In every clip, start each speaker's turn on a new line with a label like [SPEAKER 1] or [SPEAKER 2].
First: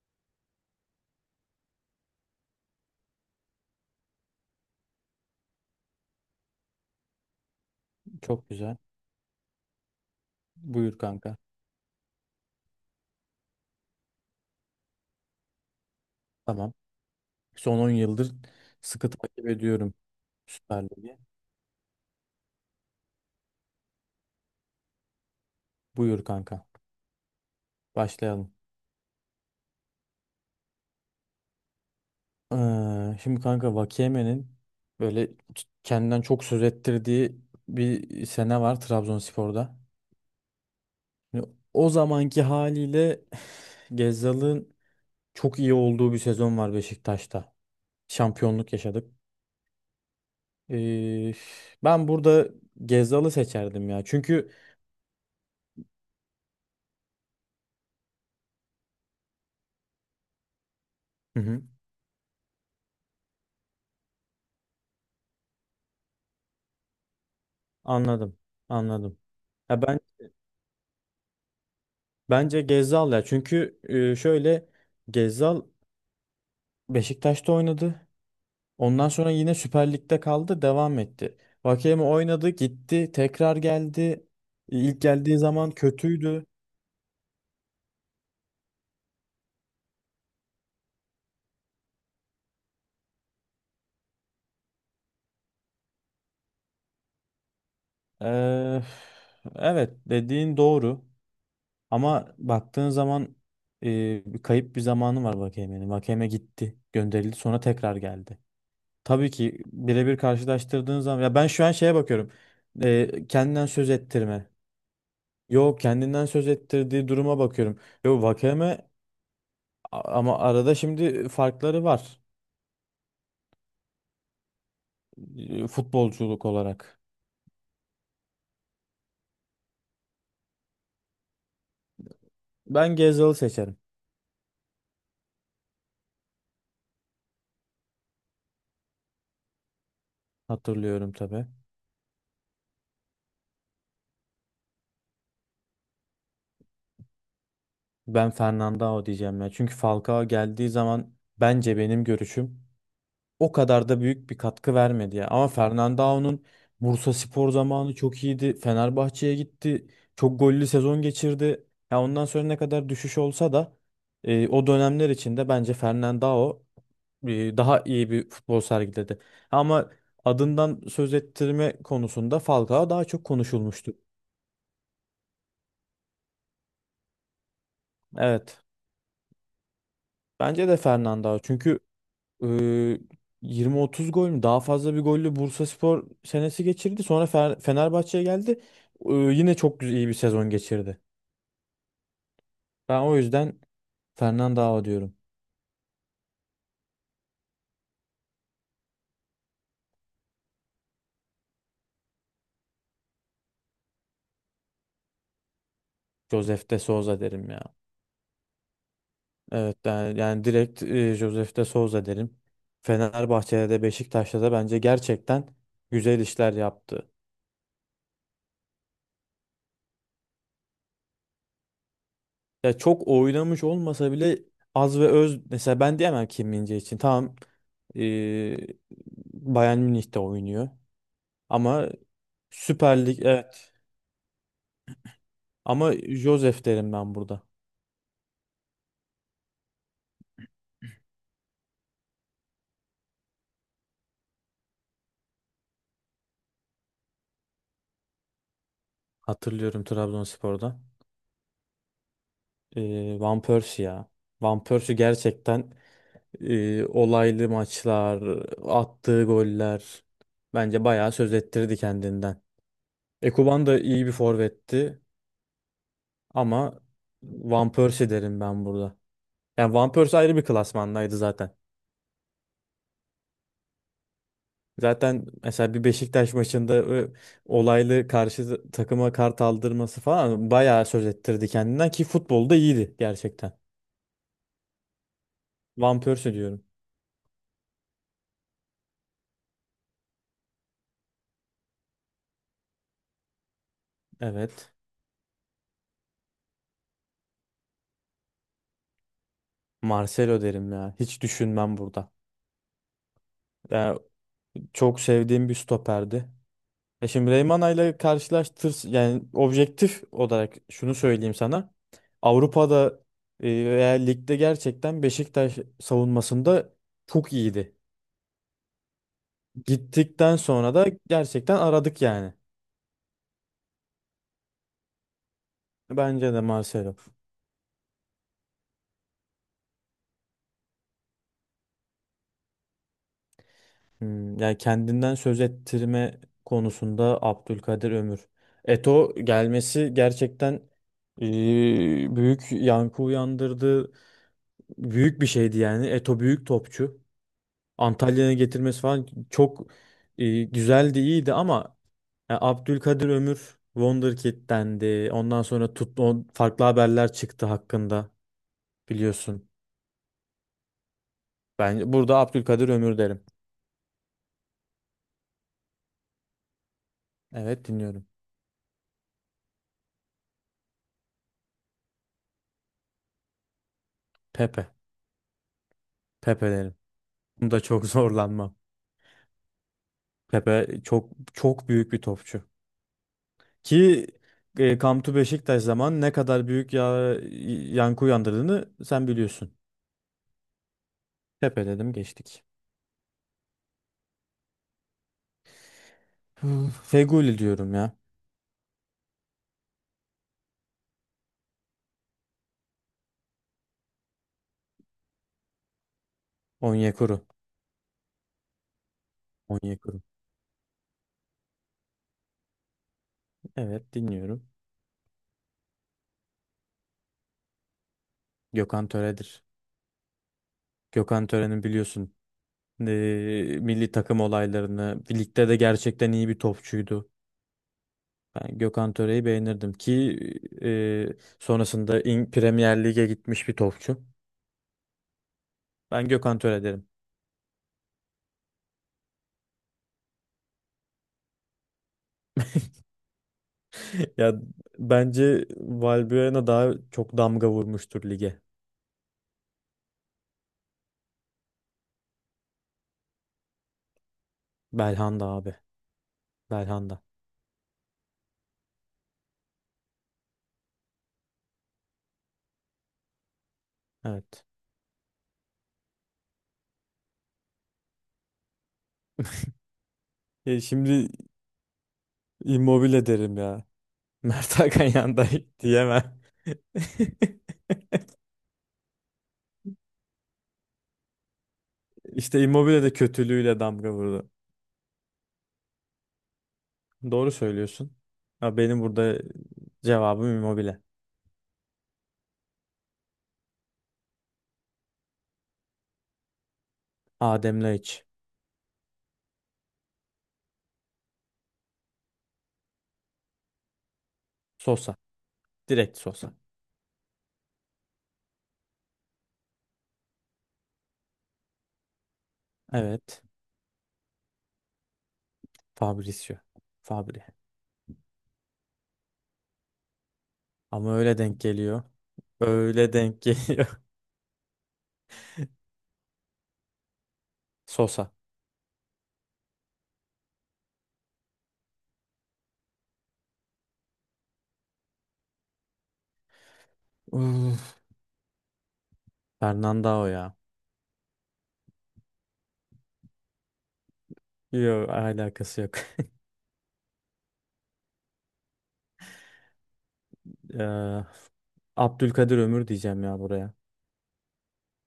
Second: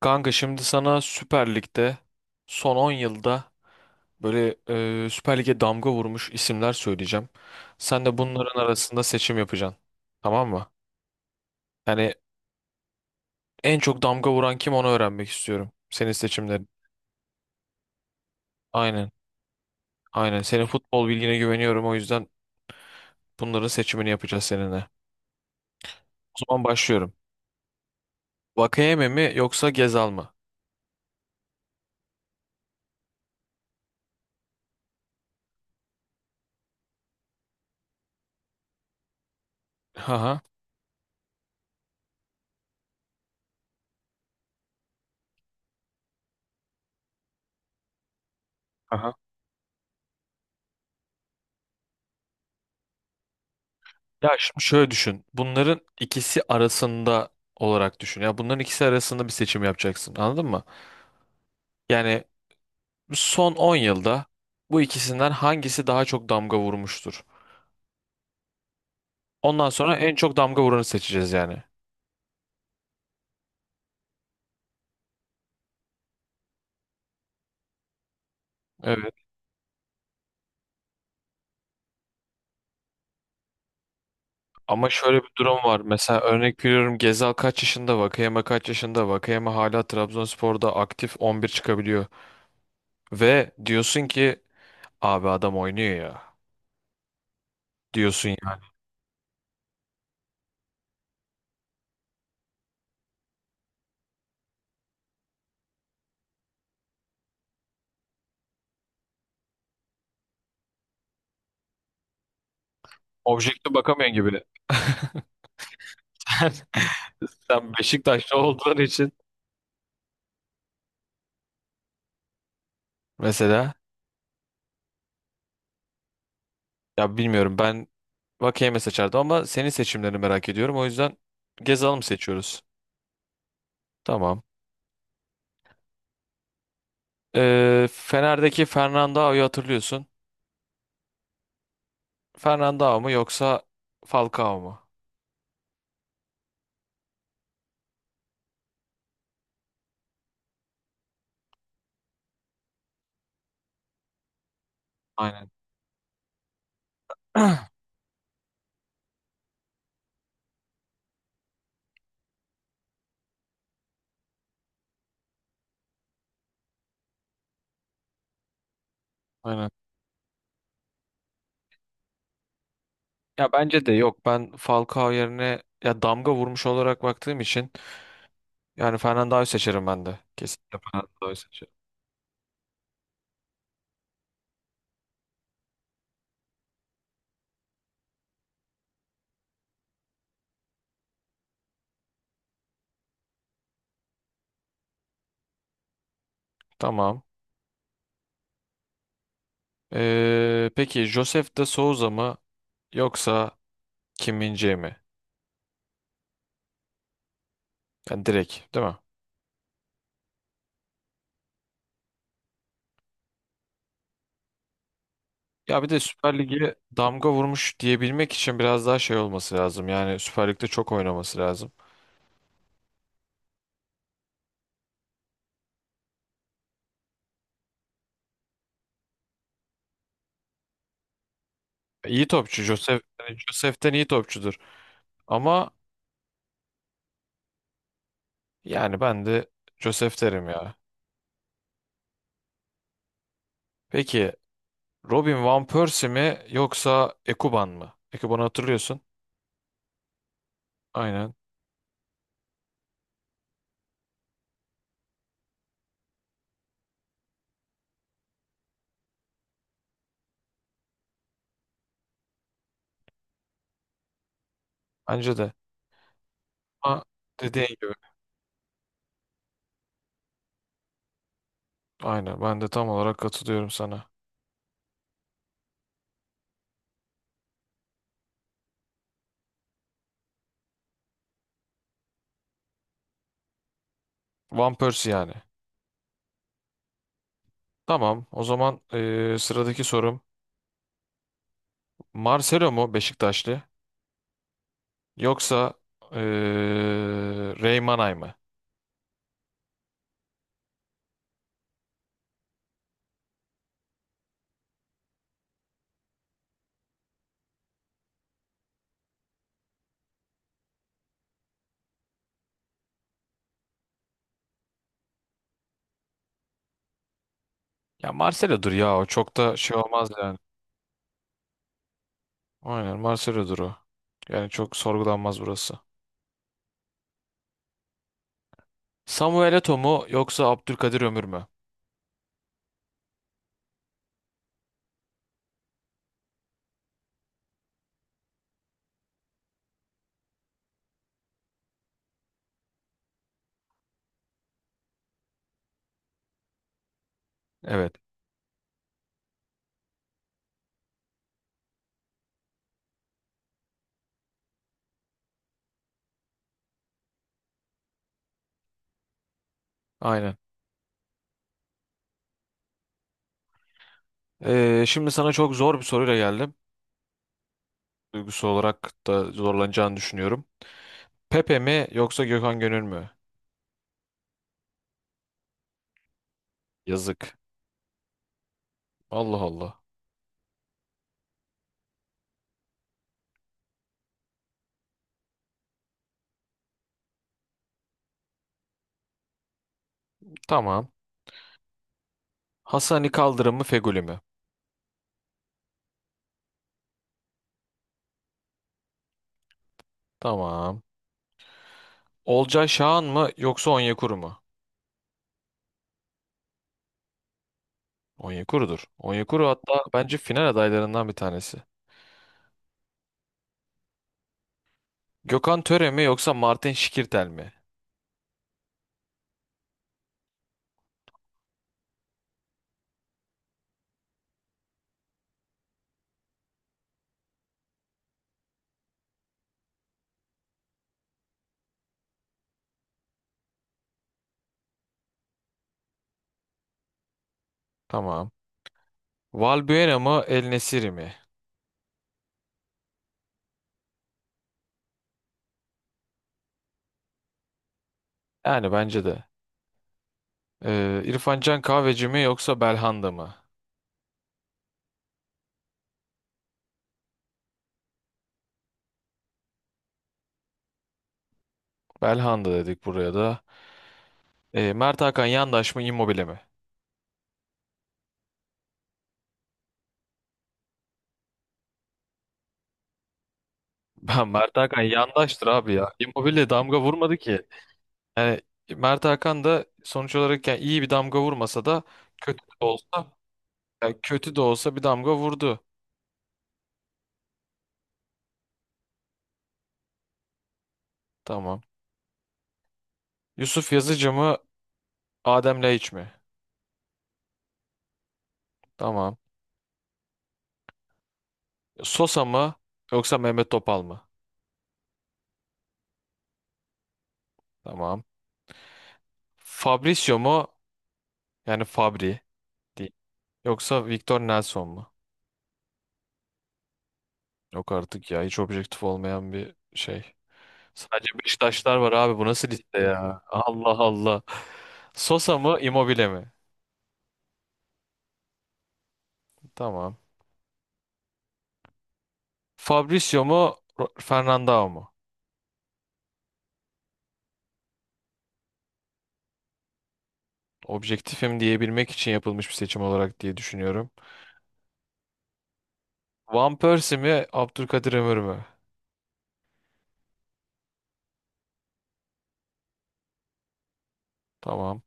[SPEAKER 1] Kanka şimdi sana Süper Lig'de son 10 yılda böyle Süper Lig'e damga vurmuş isimler söyleyeceğim. Sen de
[SPEAKER 2] Çok
[SPEAKER 1] bunların
[SPEAKER 2] güzel.
[SPEAKER 1] arasında seçim yapacaksın. Tamam mı?
[SPEAKER 2] Buyur kanka.
[SPEAKER 1] Yani en çok damga vuran kim onu öğrenmek istiyorum. Senin seçimlerin.
[SPEAKER 2] Tamam. Son 10 yıldır
[SPEAKER 1] Aynen.
[SPEAKER 2] sıkı takip ediyorum
[SPEAKER 1] Aynen. Senin
[SPEAKER 2] Süper
[SPEAKER 1] futbol
[SPEAKER 2] Lig'i.
[SPEAKER 1] bilgine güveniyorum, o yüzden bunların seçimini yapacağız seninle.
[SPEAKER 2] Buyur
[SPEAKER 1] O zaman
[SPEAKER 2] kanka.
[SPEAKER 1] başlıyorum.
[SPEAKER 2] Başlayalım.
[SPEAKER 1] Vakayeme mi yoksa Gezal mı?
[SPEAKER 2] Şimdi kanka Vakiyeme'nin böyle kendinden çok söz ettirdiği bir sene var Trabzonspor'da.
[SPEAKER 1] Haha.
[SPEAKER 2] Şimdi o zamanki haliyle Gezzal'ın çok iyi olduğu bir sezon var Beşiktaş'ta. Şampiyonluk yaşadık.
[SPEAKER 1] Aha.
[SPEAKER 2] Ee, ben burada Gezzal'ı seçerdim ya.
[SPEAKER 1] Ya
[SPEAKER 2] Çünkü.
[SPEAKER 1] şimdi şöyle düşün. Bunların ikisi arasında olarak düşün. Ya bunların ikisi arasında bir seçim yapacaksın. Anladın mı?
[SPEAKER 2] Hı hı,
[SPEAKER 1] Yani son 10 yılda bu ikisinden hangisi daha çok damga vurmuştur?
[SPEAKER 2] anladım. Anladım.
[SPEAKER 1] Ondan
[SPEAKER 2] Ya
[SPEAKER 1] sonra
[SPEAKER 2] ben.
[SPEAKER 1] en çok damga vuranı seçeceğiz yani.
[SPEAKER 2] Bence Gezzal ya. Çünkü şöyle Gezzal Beşiktaş'ta oynadı. Ondan
[SPEAKER 1] Evet.
[SPEAKER 2] sonra yine Süper Lig'de kaldı, devam etti. Vakeme oynadı, gitti, tekrar geldi.
[SPEAKER 1] Ama
[SPEAKER 2] İlk
[SPEAKER 1] şöyle bir
[SPEAKER 2] geldiği
[SPEAKER 1] durum
[SPEAKER 2] zaman
[SPEAKER 1] var. Mesela
[SPEAKER 2] kötüydü.
[SPEAKER 1] örnek veriyorum, Gezal kaç yaşında, Vakayeme kaç yaşında, Vakayeme hala Trabzonspor'da aktif 11 çıkabiliyor. Ve diyorsun ki abi adam oynuyor ya. Diyorsun yani.
[SPEAKER 2] Ee, evet, dediğin doğru. Ama baktığın zaman e, bir kayıp bir zamanı var Vakeme'nin. Vakeme gitti, gönderildi, sonra tekrar geldi. Tabii ki birebir karşılaştırdığın zaman ya ben şu an şeye bakıyorum. Kendinden
[SPEAKER 1] Objektif
[SPEAKER 2] söz
[SPEAKER 1] bakamıyorsun gibi.
[SPEAKER 2] ettirme. Yo, kendinden söz ettirdiği duruma
[SPEAKER 1] Sen
[SPEAKER 2] bakıyorum. Yo
[SPEAKER 1] Beşiktaşlı olduğun
[SPEAKER 2] Vakeme
[SPEAKER 1] için
[SPEAKER 2] ama arada şimdi farkları var
[SPEAKER 1] mesela,
[SPEAKER 2] futbolculuk olarak.
[SPEAKER 1] ya bilmiyorum, ben Vakeyeme seçerdim ama senin seçimlerini merak ediyorum. O yüzden Gezal'ı mı seçiyoruz?
[SPEAKER 2] Ben Gezal'ı seçerim.
[SPEAKER 1] Tamam. Fener'deki Fernandao'yu hatırlıyorsun.
[SPEAKER 2] Hatırlıyorum tabii.
[SPEAKER 1] Fernandao mu yoksa Falcao mu?
[SPEAKER 2] Ben Fernandao diyeceğim ya. Çünkü Falcao geldiği zaman bence benim görüşüm o kadar da büyük bir katkı vermedi ya. Ama
[SPEAKER 1] Aynen.
[SPEAKER 2] Fernandao'nun Bursaspor zamanı çok iyiydi. Fenerbahçe'ye gitti. Çok gollü sezon geçirdi. Ya ondan sonra ne kadar düşüş olsa da o dönemler içinde bence Fernandao daha iyi bir futbol sergiledi.
[SPEAKER 1] Aynen.
[SPEAKER 2] Ama adından söz ettirme konusunda Falcao daha çok
[SPEAKER 1] Ya bence de
[SPEAKER 2] konuşulmuştu.
[SPEAKER 1] yok. Ben Falcao yerine, ya damga vurmuş olarak baktığım için,
[SPEAKER 2] Evet.
[SPEAKER 1] yani Fernandao'yu seçerim ben de.
[SPEAKER 2] Bence de
[SPEAKER 1] Kesinlikle Fernandao'yu
[SPEAKER 2] Fernandao.
[SPEAKER 1] seçerim.
[SPEAKER 2] Çünkü Ee, 20-30 gol mü? Daha fazla bir gollü Bursaspor senesi geçirdi. Sonra Fenerbahçe'ye geldi. Yine çok güzel, iyi bir sezon geçirdi. Ben o yüzden Fernandao diyorum.
[SPEAKER 1] Tamam. Peki Josef de Souza mı yoksa Kim min mi?
[SPEAKER 2] Josef de Souza derim ya.
[SPEAKER 1] Yani direkt değil mi?
[SPEAKER 2] Evet yani, yani direkt Josef de Souza derim. Fenerbahçe'de de Beşiktaş'ta da bence gerçekten
[SPEAKER 1] Ya bir de
[SPEAKER 2] güzel
[SPEAKER 1] Süper
[SPEAKER 2] işler
[SPEAKER 1] Lig'e
[SPEAKER 2] yaptı.
[SPEAKER 1] damga vurmuş diyebilmek için biraz daha şey olması lazım. Yani Süper Lig'de çok oynaması lazım.
[SPEAKER 2] Ya çok oynamış olmasa bile az ve öz, mesela ben diyemem Kim min için. Tamam. E, Bayern Münih'te oynuyor. Ama
[SPEAKER 1] İyi topçu. Josef,
[SPEAKER 2] Süper Lig,
[SPEAKER 1] yani
[SPEAKER 2] evet.
[SPEAKER 1] Josef'ten iyi topçudur. Ama
[SPEAKER 2] Ama Josef derim ben burada.
[SPEAKER 1] yani ben de Josef derim ya. Peki Robin Van Persie mi yoksa Ekuban mı? Ekuban'ı hatırlıyorsun.
[SPEAKER 2] Hatırlıyorum Trabzonspor'da.
[SPEAKER 1] Aynen.
[SPEAKER 2] Van Persie ya. Van Persie gerçekten olaylı maçlar, attığı goller, bence bayağı söz ettirdi kendinden. Ekuban da iyi bir forvetti
[SPEAKER 1] Bence de.
[SPEAKER 2] ama
[SPEAKER 1] Ama dediğin
[SPEAKER 2] Van
[SPEAKER 1] gibi.
[SPEAKER 2] Persie derim ben burada. Yani Van Persie ayrı bir klasmandaydı zaten.
[SPEAKER 1] Aynen. Ben de tam olarak katılıyorum sana.
[SPEAKER 2] Zaten mesela bir Beşiktaş maçında olaylı karşı takıma kart aldırması falan bayağı söz ettirdi kendinden ki futbolda iyiydi gerçekten.
[SPEAKER 1] Van Persie yani.
[SPEAKER 2] Van Persie diyorum.
[SPEAKER 1] Tamam. O zaman sıradaki sorum. Marcelo mu Beşiktaşlı?
[SPEAKER 2] Evet.
[SPEAKER 1] Yoksa eee Reymanay mı?
[SPEAKER 2] Marcelo derim ya. Hiç düşünmem burada. Yani çok sevdiğim bir stoperdi. Şimdi Reymana ile karşılaştır, yani objektif olarak şunu söyleyeyim sana. Avrupa'da veya ligde gerçekten Beşiktaş savunmasında çok iyiydi.
[SPEAKER 1] Ya Marcelo'dur ya, o çok da şey olmaz
[SPEAKER 2] Gittikten
[SPEAKER 1] yani.
[SPEAKER 2] sonra da gerçekten aradık yani.
[SPEAKER 1] Aynen Marcelo'dur o. Yani çok sorgulanmaz burası.
[SPEAKER 2] Bence de Marcelo.
[SPEAKER 1] Samuel Eto'o mu yoksa Abdülkadir Ömür mü?
[SPEAKER 2] Yani kendinden söz ettirme konusunda Abdülkadir Ömür. Eto gelmesi gerçekten büyük yankı uyandırdı. Büyük bir şeydi yani. Eto büyük topçu.
[SPEAKER 1] Evet.
[SPEAKER 2] Antalya'ya getirmesi falan çok güzeldi, iyiydi ama ya Abdülkadir Ömür Wonderkid'dendi. Ondan sonra tut, farklı haberler çıktı hakkında, biliyorsun.
[SPEAKER 1] Aynen.
[SPEAKER 2] Ben burada Abdülkadir Ömür derim.
[SPEAKER 1] Şimdi sana çok zor bir soruyla geldim.
[SPEAKER 2] Evet, dinliyorum.
[SPEAKER 1] Duygusal olarak da zorlanacağını düşünüyorum. Pepe mi yoksa Gökhan Gönül mü?
[SPEAKER 2] Pepe. Pepe derim.
[SPEAKER 1] Yazık.
[SPEAKER 2] Bunda çok zorlanmam.
[SPEAKER 1] Allah Allah.
[SPEAKER 2] Pepe çok çok büyük bir topçu. Ki Come to Beşiktaş zaman ne kadar büyük ya, yankı uyandırdığını sen biliyorsun.
[SPEAKER 1] Tamam.
[SPEAKER 2] Pepe dedim, geçtik.
[SPEAKER 1] Hasani Kaldırım mı Fegüli mi?
[SPEAKER 2] Hmm. Feguli diyorum ya.
[SPEAKER 1] Tamam. Olcay Şahan mı yoksa Onyekuru mu?
[SPEAKER 2] Onyekuru.
[SPEAKER 1] Onyekuru'dur. Onyekuru hatta
[SPEAKER 2] Onyekuru.
[SPEAKER 1] bence final adaylarından bir tanesi.
[SPEAKER 2] Evet, dinliyorum.
[SPEAKER 1] Gökhan Töre mi yoksa Martin Şikirtel mi?
[SPEAKER 2] Gökhan Töre'dir. Gökhan Töre'nin biliyorsun milli takım olaylarını, ligde de gerçekten iyi bir topçuydu. Ben Gökhan Töre'yi beğenirdim ki e, sonrasında Premier Lig'e gitmiş bir topçu. Ben Gökhan Töre derim.
[SPEAKER 1] Tamam. Valbuena mı El Nesiri mi?
[SPEAKER 2] Ya bence Valbuena daha çok damga vurmuştur lige.
[SPEAKER 1] Yani bence de. İrfan Can Kahveci mi yoksa Belhanda mı?
[SPEAKER 2] Belhanda abi. Belhanda.
[SPEAKER 1] Belhanda dedik buraya da.
[SPEAKER 2] Evet.
[SPEAKER 1] Mert Hakan Yandaş mı Immobile mi?
[SPEAKER 2] Şimdi Immobile derim ya.
[SPEAKER 1] Ben
[SPEAKER 2] Mert
[SPEAKER 1] Mert Hakan
[SPEAKER 2] Hakan yanında
[SPEAKER 1] Yandaş'tır abi ya.
[SPEAKER 2] diyemem.
[SPEAKER 1] Immobile damga vurmadı ki. Yani Mert Hakan da sonuç olarak yani iyi bir damga vurmasa da, kötü
[SPEAKER 2] İşte
[SPEAKER 1] de
[SPEAKER 2] Immobile de
[SPEAKER 1] olsa,
[SPEAKER 2] kötülüğüyle damga
[SPEAKER 1] yani
[SPEAKER 2] vurdu.
[SPEAKER 1] kötü de olsa bir damga vurdu.
[SPEAKER 2] Doğru söylüyorsun. Ya benim burada cevabım Immobile.
[SPEAKER 1] Tamam. Yusuf Yazıcı mı Adem Laiç mi?
[SPEAKER 2] Adem Laiç.
[SPEAKER 1] Tamam. Sosa mı yoksa Mehmet Topal mı?
[SPEAKER 2] Sosa. Direkt Sosa.
[SPEAKER 1] Tamam. Fabrizio mu? Yani Fabri değil.
[SPEAKER 2] Evet.
[SPEAKER 1] Yoksa Victor Nelson mu?
[SPEAKER 2] Fabrizio. Fabri.
[SPEAKER 1] Yok artık ya, hiç objektif olmayan bir şey.
[SPEAKER 2] Ama
[SPEAKER 1] Sadece
[SPEAKER 2] öyle denk
[SPEAKER 1] Beşiktaşlar
[SPEAKER 2] geliyor.
[SPEAKER 1] var abi, bu nasıl liste
[SPEAKER 2] Öyle
[SPEAKER 1] ya?
[SPEAKER 2] denk
[SPEAKER 1] Allah
[SPEAKER 2] geliyor.
[SPEAKER 1] Allah. Sosa mı Immobile mi?
[SPEAKER 2] Sosa.
[SPEAKER 1] Tamam. Fabrizio mu Fernandao mu?
[SPEAKER 2] Uf, Fernandao ya.
[SPEAKER 1] Objektifim diyebilmek için yapılmış bir seçim olarak diye düşünüyorum.
[SPEAKER 2] Yok, alakası yok.
[SPEAKER 1] Van Persie mi Abdülkadir Ömür mü?
[SPEAKER 2] Eee, Abdülkadir Ömür diyeceğim ya buraya.
[SPEAKER 1] Tamam.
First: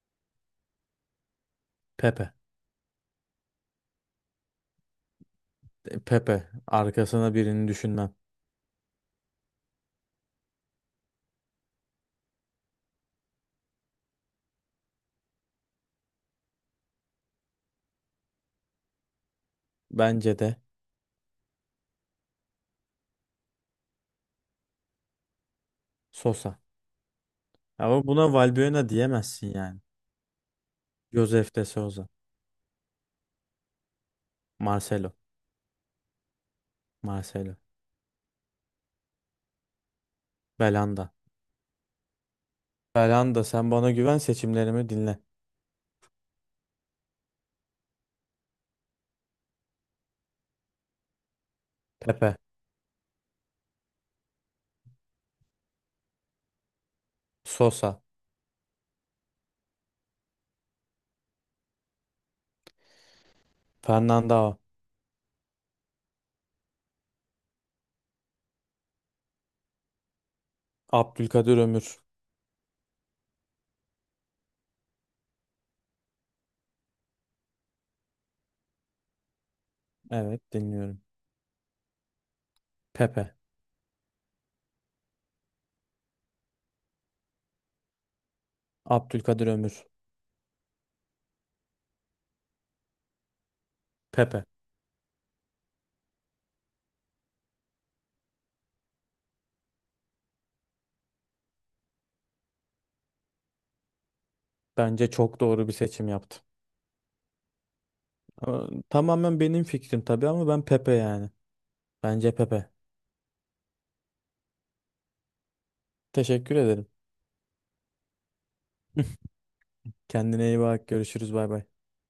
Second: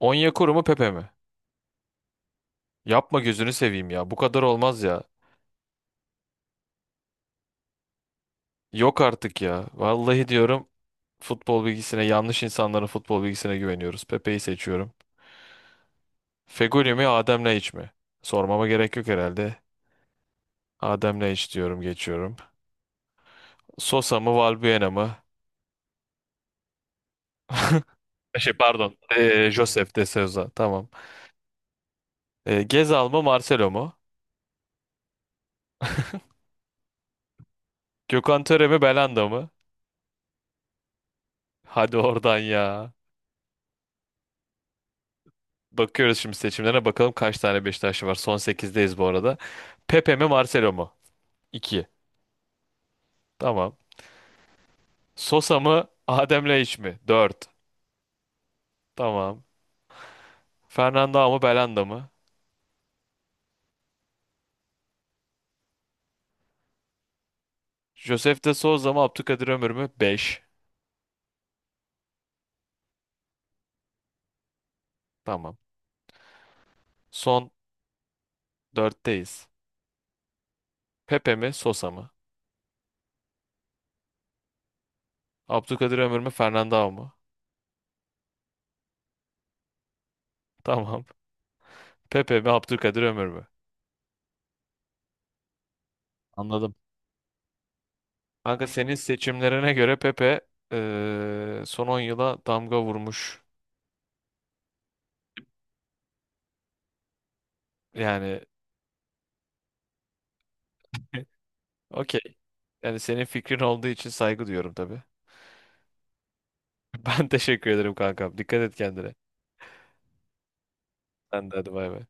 [SPEAKER 1] Onyekuru mu Pepe mi?
[SPEAKER 2] Pepe.
[SPEAKER 1] Yapma gözünü seveyim ya. Bu kadar olmaz ya.
[SPEAKER 2] Pepe. Arkasına birini düşünmem.
[SPEAKER 1] Yok artık ya. Vallahi diyorum futbol bilgisine, yanlış insanların futbol bilgisine güveniyoruz. Pepe'yi seçiyorum. Feguli mi Adem iç mi? Sormama gerek yok herhalde.
[SPEAKER 2] Bence de
[SPEAKER 1] Adem iç diyorum geçiyorum. Sosa mı Valbuena mı?
[SPEAKER 2] Sosa. Ama buna
[SPEAKER 1] Şey
[SPEAKER 2] Valbuena
[SPEAKER 1] pardon.
[SPEAKER 2] diyemezsin yani.
[SPEAKER 1] Josef de Souza. Tamam.
[SPEAKER 2] Josef de Souza.
[SPEAKER 1] Gezal mı Marcelo mu?
[SPEAKER 2] Marcelo. Marcelo.
[SPEAKER 1] Gökhan Töre mi Belanda mı?
[SPEAKER 2] Belanda.
[SPEAKER 1] Hadi oradan ya.
[SPEAKER 2] Belanda, sen bana güven, seçimlerimi dinle.
[SPEAKER 1] Bakıyoruz şimdi, seçimlere bakalım kaç tane Beşiktaşlı var. Son sekizdeyiz bu arada. Pepe mi Marcelo mu? 2.
[SPEAKER 2] Pepe.
[SPEAKER 1] Tamam. Sosa mı Adem Laiç mi? 4.
[SPEAKER 2] Sosa.
[SPEAKER 1] Tamam. Fernanda mı Belanda mı?
[SPEAKER 2] Fernandao.
[SPEAKER 1] Josef de Souza mı Abdülkadir Ömür mü? 5.
[SPEAKER 2] Abdülkadir Ömür.
[SPEAKER 1] Tamam. Son 4'teyiz.
[SPEAKER 2] Evet, dinliyorum.
[SPEAKER 1] Pepe mi Sosa mı?
[SPEAKER 2] Pepe.
[SPEAKER 1] Abdülkadir Ömür mü Fernanda mı?
[SPEAKER 2] Abdülkadir Ömür.
[SPEAKER 1] Tamam. Pepe mi Abdülkadir Ömür mü?
[SPEAKER 2] Pepe.
[SPEAKER 1] Anladım. Kanka senin seçimlerine göre Pepe son 10 yıla damga vurmuş.
[SPEAKER 2] Bence çok doğru bir seçim yaptım.
[SPEAKER 1] Yani
[SPEAKER 2] Ama tamamen benim fikrim tabii, ama ben Pepe yani.
[SPEAKER 1] okey.
[SPEAKER 2] Bence Pepe.
[SPEAKER 1] Yani senin fikrin olduğu için saygı duyuyorum tabii.
[SPEAKER 2] Teşekkür ederim.
[SPEAKER 1] Ben teşekkür ederim kankam. Dikkat et kendine.
[SPEAKER 2] Kendine iyi bak. Görüşürüz.
[SPEAKER 1] Sen
[SPEAKER 2] Bay
[SPEAKER 1] de
[SPEAKER 2] bay.
[SPEAKER 1] hadi bay bay.